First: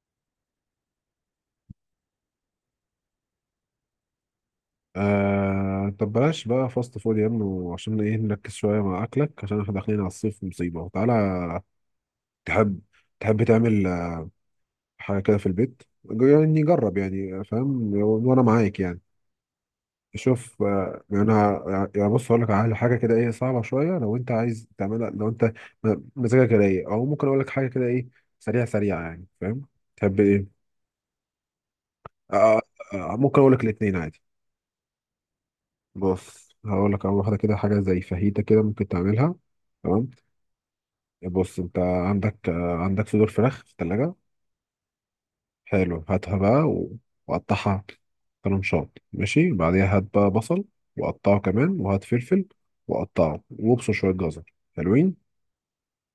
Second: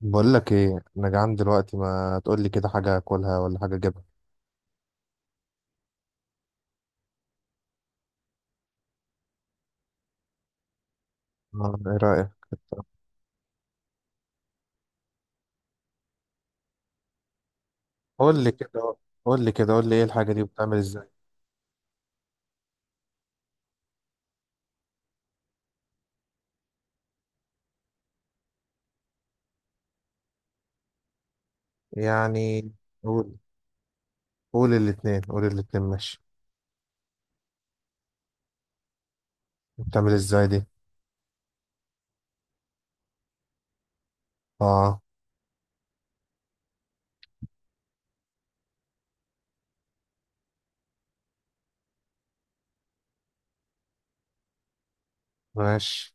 بقول لك ايه، انا جعان دلوقتي. ما تقول لي كده حاجه اكلها ولا حاجه اجيبها؟ آه، طب بلاش بقى فاست فود يا ابني، عشان ايه؟ نركز شوية مع أكلك عشان احنا داخلين على الصيف مصيبة. تعالى. آه، ايه رايك؟ تحب تحب تعمل حاجة كده في البيت؟ يعني جرب، يعني فاهم، وأنا قول لي معاك كده يعني. قول لي كده. قول لي ايه الحاجه دي شوف، بتعمل ازاي؟ يعني أنا يعني بص هقول لك على حاجة كده ايه، صعبة شوية لو أنت عايز تعملها. لو أنت مزاجك رايق، أو ممكن أقول لك حاجة كده ايه، سريعة سريعة، يعني فاهم. تحب ايه؟ آه، يعني آه، آه، قول ممكن أقول لك الاتنين عادي. قول الاتنين، قول الاتنين، ماشي. بص، هقول لك على واحدة كده، حاجة زي فاهيتا كده ممكن تعملها. تمام. بتعمل ازاي دي؟ بص، انت عندك، عندك صدور فراخ في التلاجة. اه، حلو، هاتها بقى وقطعها طرنشات، ماشي. بعديها هات بقى بصل وقطعه كمان، وهات فلفل وقطعه، وابصر شوية جزر حلوين. ماشي.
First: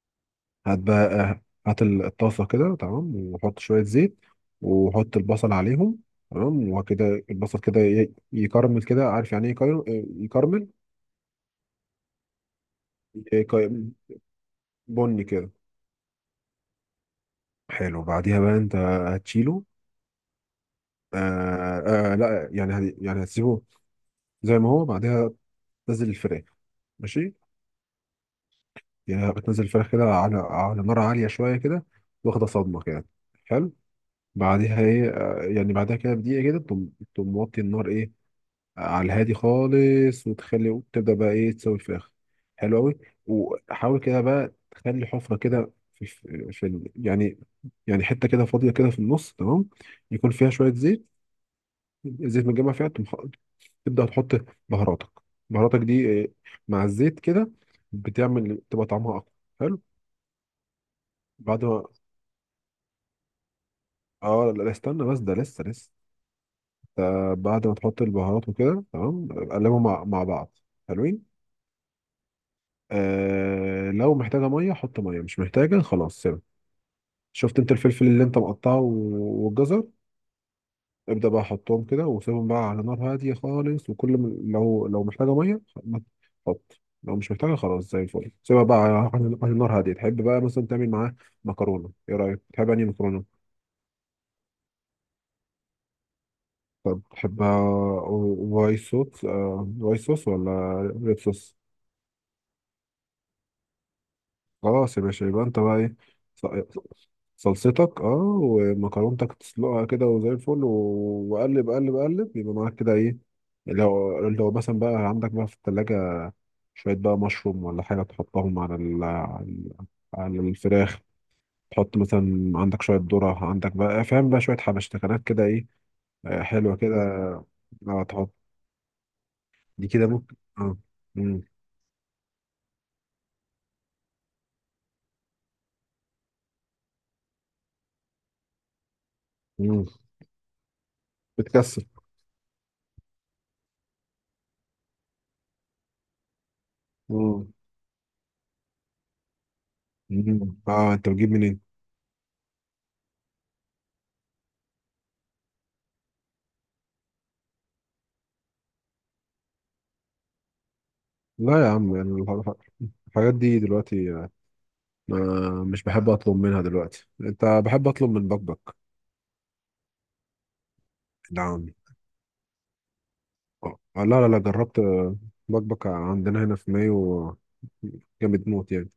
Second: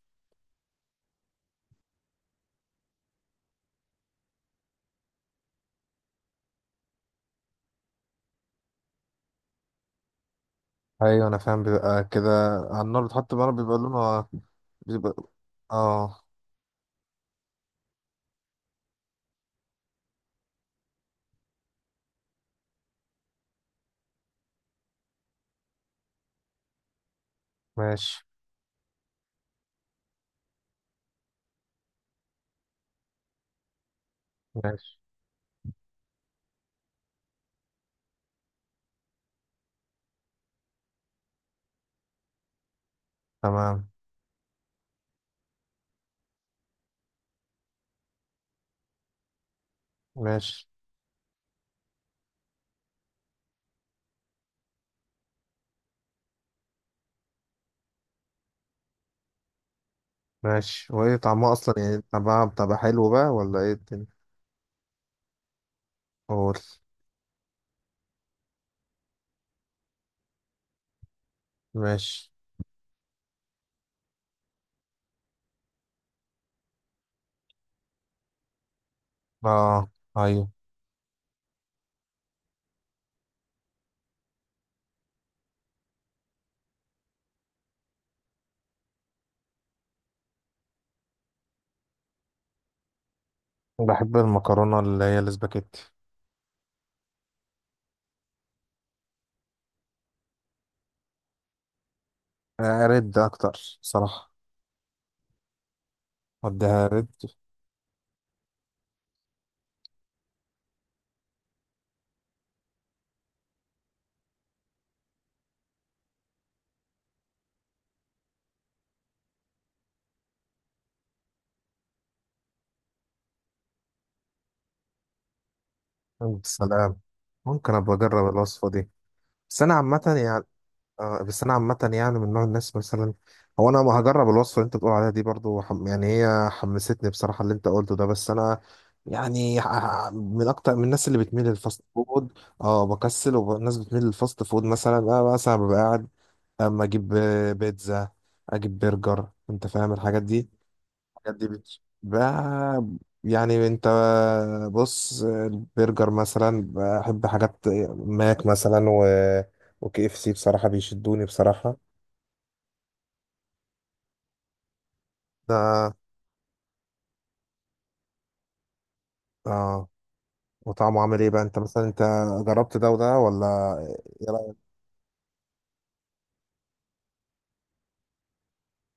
هات بقى، هات الطاسة كده، تمام، وحط شوية زيت وحط البصل عليهم. تمام. وكده البصل كده يكرمل كده، عارف يعني ايه يكرمل؟ يكرمل ايوه انا فاهم، بيبقى كده. على النار بتحط، بقى يك- بيبقى لونها بيبقى. بني كده. اه، حلو. بعديها بقى انت هتشيله؟ آه لا يعني يعني هتسيبه زي ما هو. بعدها تنزل الفراخ. ماشي. ماشي، يعني بتنزل الفراخ كده على نار عالية شوية كده، واخدة صدمة كده. حلو. بعديها ماشي، ايه، يعني بعدها كده بدقيقة كده تقوم موطي النار، ايه، على الهادي خالص. وتخلي وتبدأ بقى ايه، تسوي الفراخ. حلو قوي. تمام، وحاول كده بقى تخلي حفرة كده في يعني، يعني حتة كده فاضية كده في النص. تمام. يكون فيها ماشي، شوية زيت، زيت متجمع فيها. تبدأ تحط بهاراتك بهاراتك دي مع الزيت كده، بتعمل تبقى طعمها أقوى. حلو. ماشي. وايه طعمها بعد اصلا؟ ما، يعني طعمها بتبقى حلو بقى ولا ايه الدنيا؟ اه لا، لا، استنى بس، ده لسه لسه. قول. بعد ما تحط البهارات وكده، تمام، قلبهم مع بعض حلوين. ماشي. آه، لو محتاجة مية حط مية، مش محتاجة خلاص سيبها. شفت انت الفلفل اللي انت مقطعه والجزر؟ اه، ايوه. ابدأ بقى حطهم كده وسيبهم بقى على نار هادية خالص. وكل ما، لو محتاجة مية حط، لو مش محتاجة خلاص زي الفل سيبها بقى على نار هادية. تحب بقى مثلا تعمل معاه مكرونة؟ ايه رأيك، تحب أنهي مكرونة؟ بحب المكرونة اللي هي الاسباجيتي. طب تحبها وايت صوص، ولا ريد صوص؟ آه، رد أكتر صراحة. خلاص يا باشا، يبقى انت بقى ايه، ص- أديها رد. صلصتك، اه، ومكرونتك تسلقها كده وزي الفل. وقلب قلب قلب، يبقى معاك كده، ايه. لو مثلا بقى عندك بقى في التلاجة شوية بقى مشروم ولا حاجة، تحطهم على على الفراخ. تحط مثلا، عندك شوية ذرة، عندك بقى فاهم بقى شوية حبشتكنات كده، ايه، حلوة سلام. كده. ممكن أبقى اه تحط أجرب الوصفة دي؟ بس أنا دي عامة كده، ممكن يعني. اه. آه، بس مم. أنا عامة يعني من نوع الناس مثلا. هو أنا ما هجرب الوصفة اللي أنت بتقول عليها دي برضو؟ يعني هي حمستني بصراحة اللي أنت قلته ده. بس أنا يعني مم. من أكتر من الناس اللي بتميل للفاست بتكسر. فود. أه، بكسل، والناس بتميل للفاست فود. مثلا أنا مثلا ببقى قاعد، اما اجيب مم. بيتزا، اجيب برجر، انت فاهم الحاجات دي. مم. اه، انت بتجيب بجد منين؟ بقى، يعني انت، بص البرجر مثلا، بحب حاجات ماك مثلا، وكي اف سي بصراحة بيشدوني لا يا بصراحة. عم، يعني الحاجات دي دلوقتي، ما مش ده بحب اطلب منها دلوقتي. انت بحب اطلب من بكبك. اه، وطعمه عامل ايه بقى؟ انت نعم. مثلا انت جربت ده وده ولا؟ اه لا، لا، ايه لا، رأيك؟ جربت. بكبك عندنا هنا في مايو، جامد موت يعني،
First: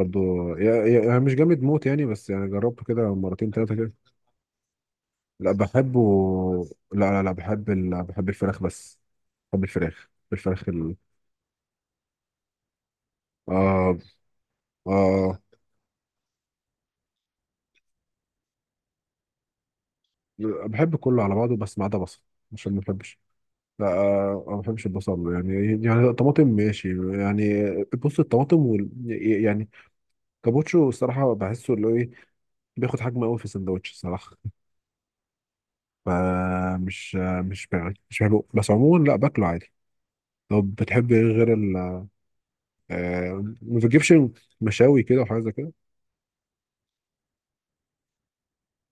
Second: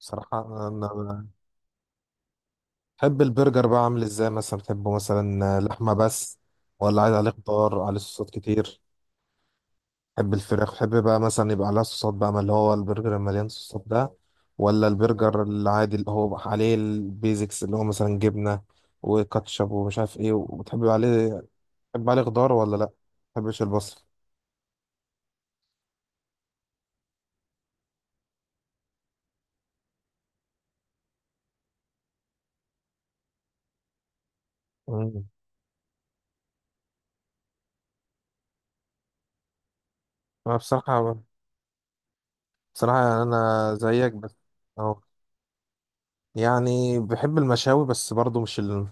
بصراحة، انا يعني أنا مش جامد موت يعني، بس يعني جربته كده بحب مرتين البرجر ثلاثة بقى. كده. عامل ازاي مثلا بتحبه؟ لا مثلا لحمة بحبه. بس ولا لا، عايز لا، عليه لا، بحب خضار، عليه بحب صوصات الفراخ كتير؟ بس. بحب الفراخ، بحب الفراخ الفراخ. بحب بقى مثلا يبقى عليها صوصات، بقى ما اللي هو البرجر المليان صوصات آه. ده، ولا آه، البرجر العادي اللي هو عليه البيزكس، اللي هو مثلا جبنة وكاتشب ومش عارف ايه، وبتحب بحب كله على عليه؟ بعضه بس ما عدا بتحب عليه بصل، خضار عشان ولا ما لا؟ ما بحبش. بحبش لا، البصل. آه، ما بحبش البصل يعني. يعني طماطم ماشي يعني. بص الطماطم يعني كابوتشو، الصراحة بحسه اللي هو ايه، بياخد حجم قوي في السندوتش الصراحة. مم. فمش مش بحبه، بس عموما لا باكله عادي. انا طب بتحب بصراحة، ايه غير؟ بصراحة يعني آه، انا ما زيك بتجيبش بس. اه، مشاوي كده وحاجات زي كده. يعني بحب المشاوي، بس برضو مش ال...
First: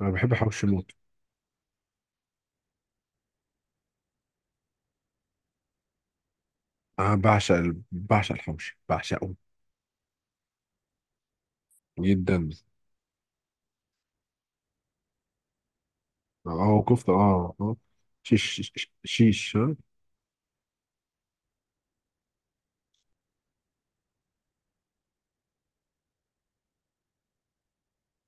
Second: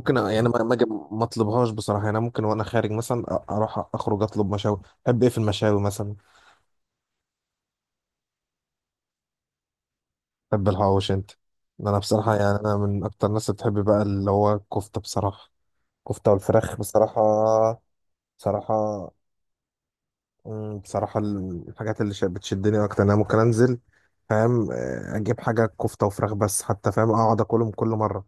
انا بحب يعني ما حوش ما الموت. ما اطلبهاش بصراحة. يعني أنا ممكن وانا خارج مثلا اروح اخرج اطلب مشاوي. بحب ايه في المشاوي مثلا؟ انا بعشق بعشق الحوش، بعشقه تحب الحواوشي انت؟ انا بصراحه، جدا. يعني انا من اكتر الناس اللي بتحب بقى اللي هو الكفته بصراحه. كفته والفراخ اه، كفته، بصراحه. اه، اه، شيش، شيش, بصراحه، شيش. مم، بصراحه الحاجات اللي بتشدني اكتر انا ممكن انزل، فاهم، اجيب حاجه كفته وفراخ بس، حتى فاهم اقعد اكلهم كل مره،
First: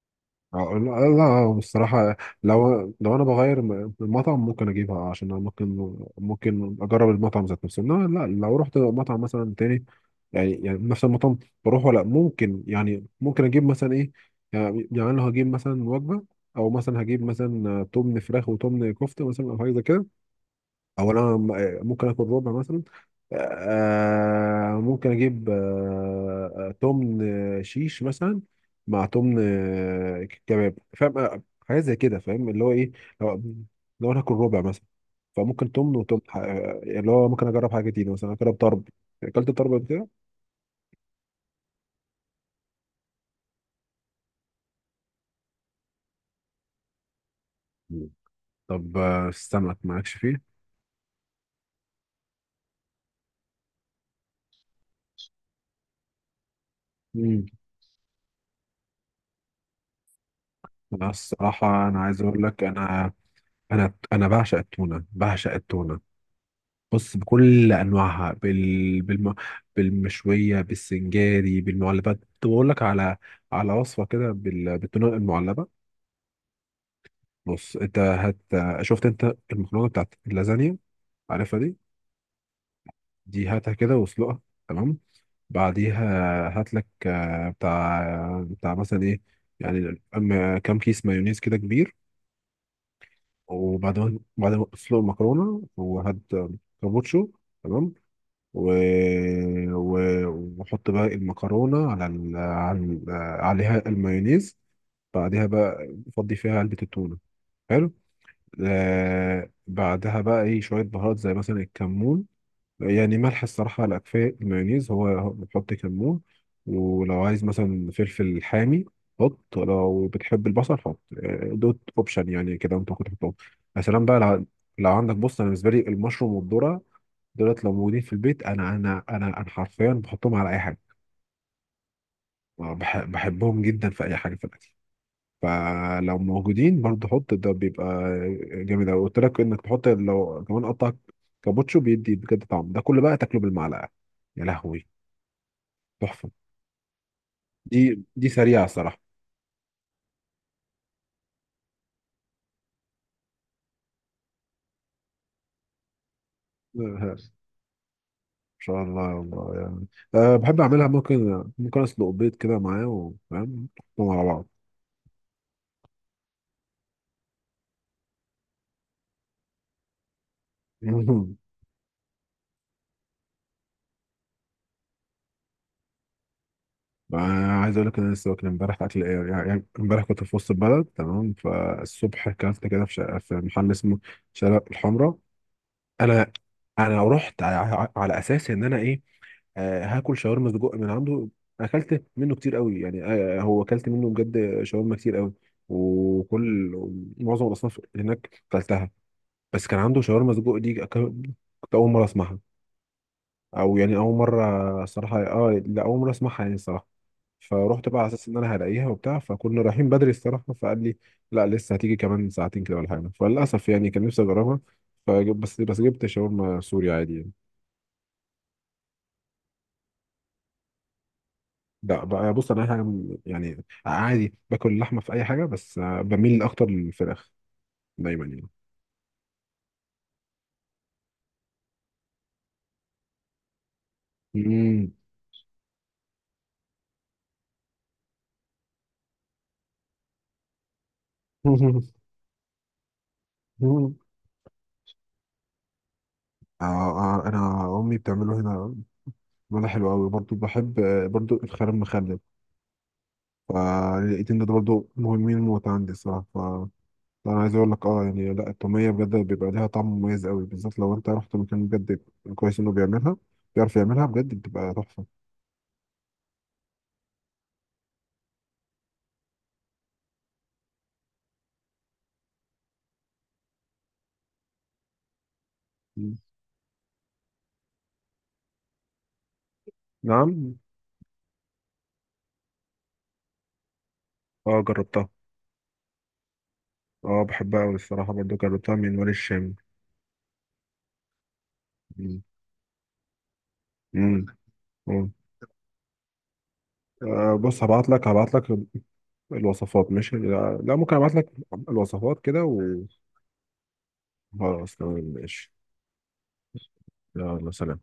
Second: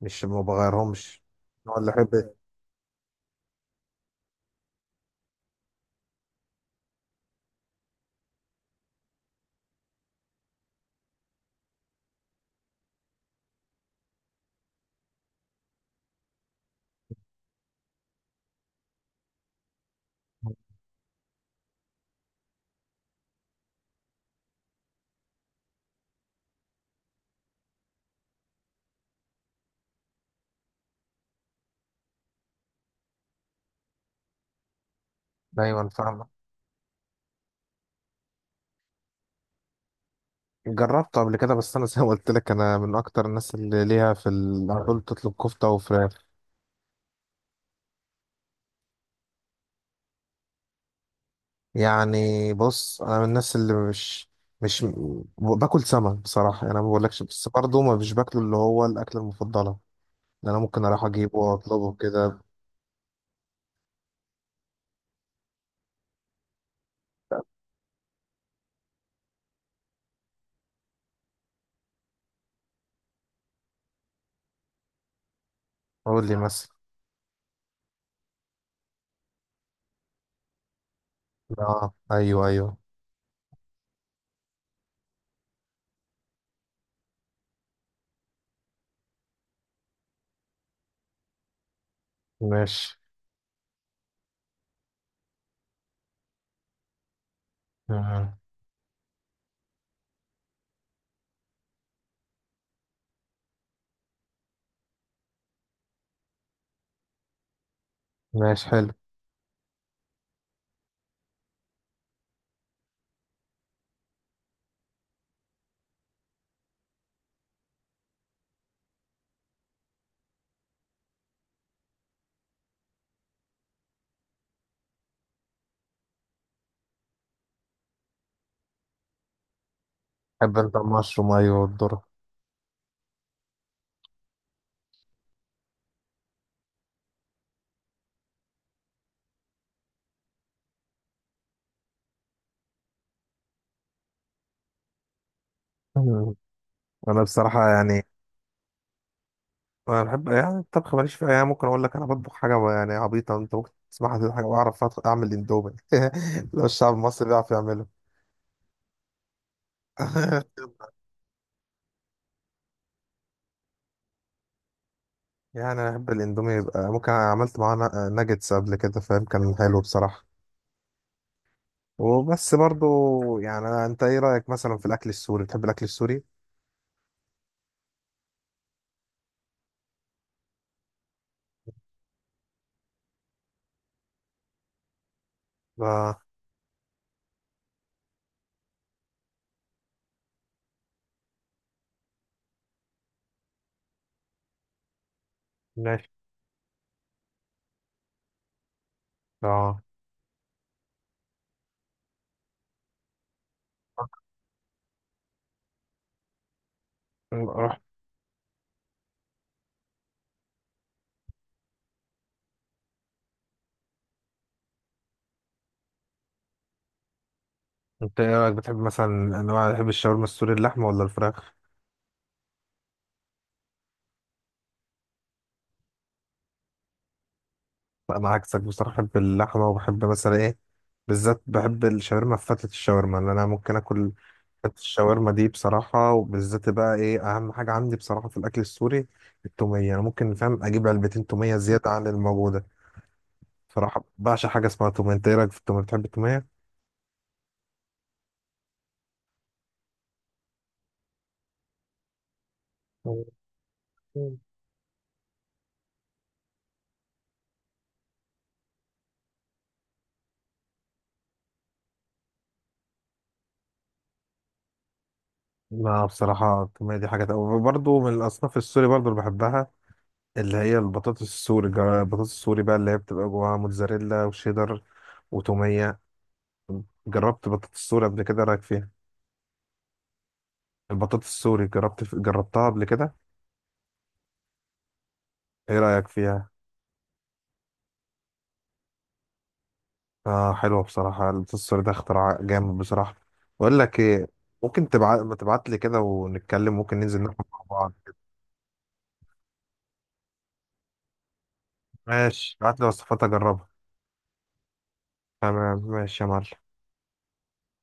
مش ما لا، بغيرهمش. لا، هو اللي بصراحة. احب لو أنا بغير المطعم ممكن أجيبها، عشان أنا ممكن، ممكن أجرب المطعم ذات نفسه، إنما لا، لو رحت مطعم مثلا تاني، يعني نفس المطعم بروح، ولا ممكن يعني ممكن أجيب مثلا إيه، يعني لو هجيب مثلا وجبة، أو مثلا هجيب مثلا تمن فراخ وتمن كفتة مثلا، أو حاجة زي كده. او انا ممكن اكل ربع مثلا، ممكن اجيب، تمن، شيش مثلا، مع تمن، كباب، فاهم، حاجات زي كده، فاهم اللي هو ايه، لو لو انا هاكل ربع مثلا، فممكن دايما، تمن وتمن، فاهم؟ اللي هو ممكن اجرب حاجه جديده، مثلا اجرب طرب. اكلت طرب قبل كده؟ جربته قبل كده، بس انا زي ما قلت لك، انا من اكتر الناس اللي ليها في على طول تطلب كفته وفراخ. مم. طب، السمك مالكش فيه؟ يعني بص، انا من الناس اللي مش، باكل سمك بصراحه. يعني انا ما بقولكش، مم. بس برضه ما مش باكله اللي هو الاكله المفضله اللي انا ممكن اروح أنا اجيبه الصراحه واطلبه انا عايز كده. اقول لك، انا انا بعشق التونه، بعشق التونه. بص، بكل انواعها، بالمشويه، بالسنجاري، بالمعلبات. طب اقول لك على وصفه كده بالتونه المعلبه. قول لي مثلا. بص انت شفت انت المكرونه بتاعت اللازانيا، عارفها دي؟ اه، ايوه، ايوه. دي هاتها كده واسلقها. تمام. بعديها هات لك، بتاع مثلا ايه، يعني أما كام كيس مايونيز كده كبير. ماشي. وبعد ما بعد ما تسلق المكرونه، وهات كابوتشو. تمام. مم. و... و... وأحط بقى المكرونة على عليها المايونيز. بعدها بقى أفضي فيها علبة التونة. حلو. ماشي، حلو. بعدها بقى إيه، شوية بهارات زي مثلا الكمون، يعني ملح الصراحة لا، كفاية المايونيز هو بتحط كمون. ولو عايز مثلا فلفل حامي حط. لو بتحب البصل حط. دوت اوبشن يعني كده انت ممكن تحطهم. يا سلام بقى، لو عندك، بص انا بالنسبه لي المشروم والذره، دولت لو موجودين في البيت، انا حرفيا بحطهم على بحب اي انت حاجه. المشروم؟ ايوه، والذره. بحبهم جدا في اي حاجه في الاكل. فلو موجودين برضه حط، ده بيبقى جامد قوي. قلت لك انك تحط، لو كمان قطع كابوتشو بيدي، بجد طعم ده كله بقى تاكله بالمعلقه. يا لهوي، تحفه. مم. انا بصراحه دي يعني، دي سريعه الصراحه. انا بحب يعني الطبخ ماليش فيها، يعني ممكن اقول لك انا بطبخ حاجه يعني عبيطه انت ممكن تسمعها. دي حاجه بعرف اعمل اندومي. لو الشعب ان المصري بيعرف يعمله. شاء الله يا الله يعني. أه، بحب اعملها. ممكن اسلق بيض كده معاه، وفاهم نحطهم على بعض. يعني انا بحب الاندومي، يبقى ممكن أنا عملت معاه ناجتس قبل كده، فاهم، كان حلو بصراحه. وبس برضو، يعني انت ايه رايك مثلا في الاكل السوري؟ بتحب الاكل السوري؟ عايز اقول لك إن انا لسه واكل امبارح. اكل ايه يعني امبارح كنت في وسط البلد. تمام. فالصبح اكلت كده في شقة، في محل اسمه شارع الحمراء. اه، انا انا رحت على اساس ان انا ايه، هاكل شاورما سجق من عنده. اكلت منه كتير قوي يعني. هو اكلت منه بجد شاورما كتير قوي، ماشي. وكل معظم الاصناف اللي هناك اكلتها. بس كان اه، عنده شاورما سجق دي، كنت اول مره اسمعها، او يعني اول مره الصراحه، اه لا، اول مره اسمعها يعني الصراحه. رحت. فروحت بقى على اساس ان انا هلاقيها وبتاع، فكنا رايحين بدري الصراحه فقال لي لا، لسه هتيجي كمان ساعتين كده ولا حاجه، فللاسف يعني كان نفسي اجربها. فجب بس جبت شاورما سوري عادي يعني. انت ايه رايك؟ بتحب مثلا انواع، بتحب الشاورما السوري اللحمه ولا الفراخ؟ لا بقى، بص انا أي حاجه يعني عادي باكل اللحمه في اي حاجه، بس بميل اكتر للفراخ لا دايما انا يعني. عكسك بصراحه، بحب اللحمه، وبحب مثلا ايه، بالذات بحب الشاورما، فتة الشاورما اللي انا ممكن اكل. فتة امم. الشاورما دي بصراحه. وبالذات بقى ايه اهم حاجه عندي بصراحه في الاكل السوري؟ التوميه. انا ممكن فاهم اجيب علبتين توميه زياده عن الموجوده بصراحه. بعشق حاجه اسمها توميه. انت ايه رايك في التوميه؟ بتحب التوميه؟ آه. آه، انا امي بتعمله هنا، بيعمله حلو قوي. برضو بحب، برضو الخيار المخلل، مم. فالاتنين دول برضو مهمين موت عندي الصراحه. لا، انا عايز اقول لك، يعني لا، التوميه بجد بيبقى ليها طعم مميز قوي، بالذات لو انت رحت مكان بجد كويس انه بيعملها، بيعرف يعملها بجد، بتبقى تحفه. لا بصراحة التومية دي حاجة، برضه من الأصناف السوري برضه اللي بحبها، اللي هي البطاطس السوري. البطاطس السوري بقى اللي هي بتبقى جواها موتزاريلا وشيدر وتومية. مم. جربت بطاطس السوري قبل كده؟ إيه رأيك فيها؟ نعم. البطاطس السوري جربت، قبل كده؟ اه، جربتها. ايه رأيك فيها؟ اه، بحبها قوي الصراحه، برضه جربتها من وادي الشام. آه، حلوة بصراحة. البطاطس السوري ده مم. اختراع جامد بصراحة. بقول لك مم. ايه، ممكن مم. تبعت، ما تبعت لي كده، ونتكلم ممكن ننزل آه، ناكل مع بص، هبعت بعض لك، كده. الوصفات ماشي. لا, لا، ممكن ابعت لك الوصفات كده ماشي بعت لي وصفات اجربها. وخلاص، تمام ماشي. تمام، ماشي يا معلم. يلا سلام.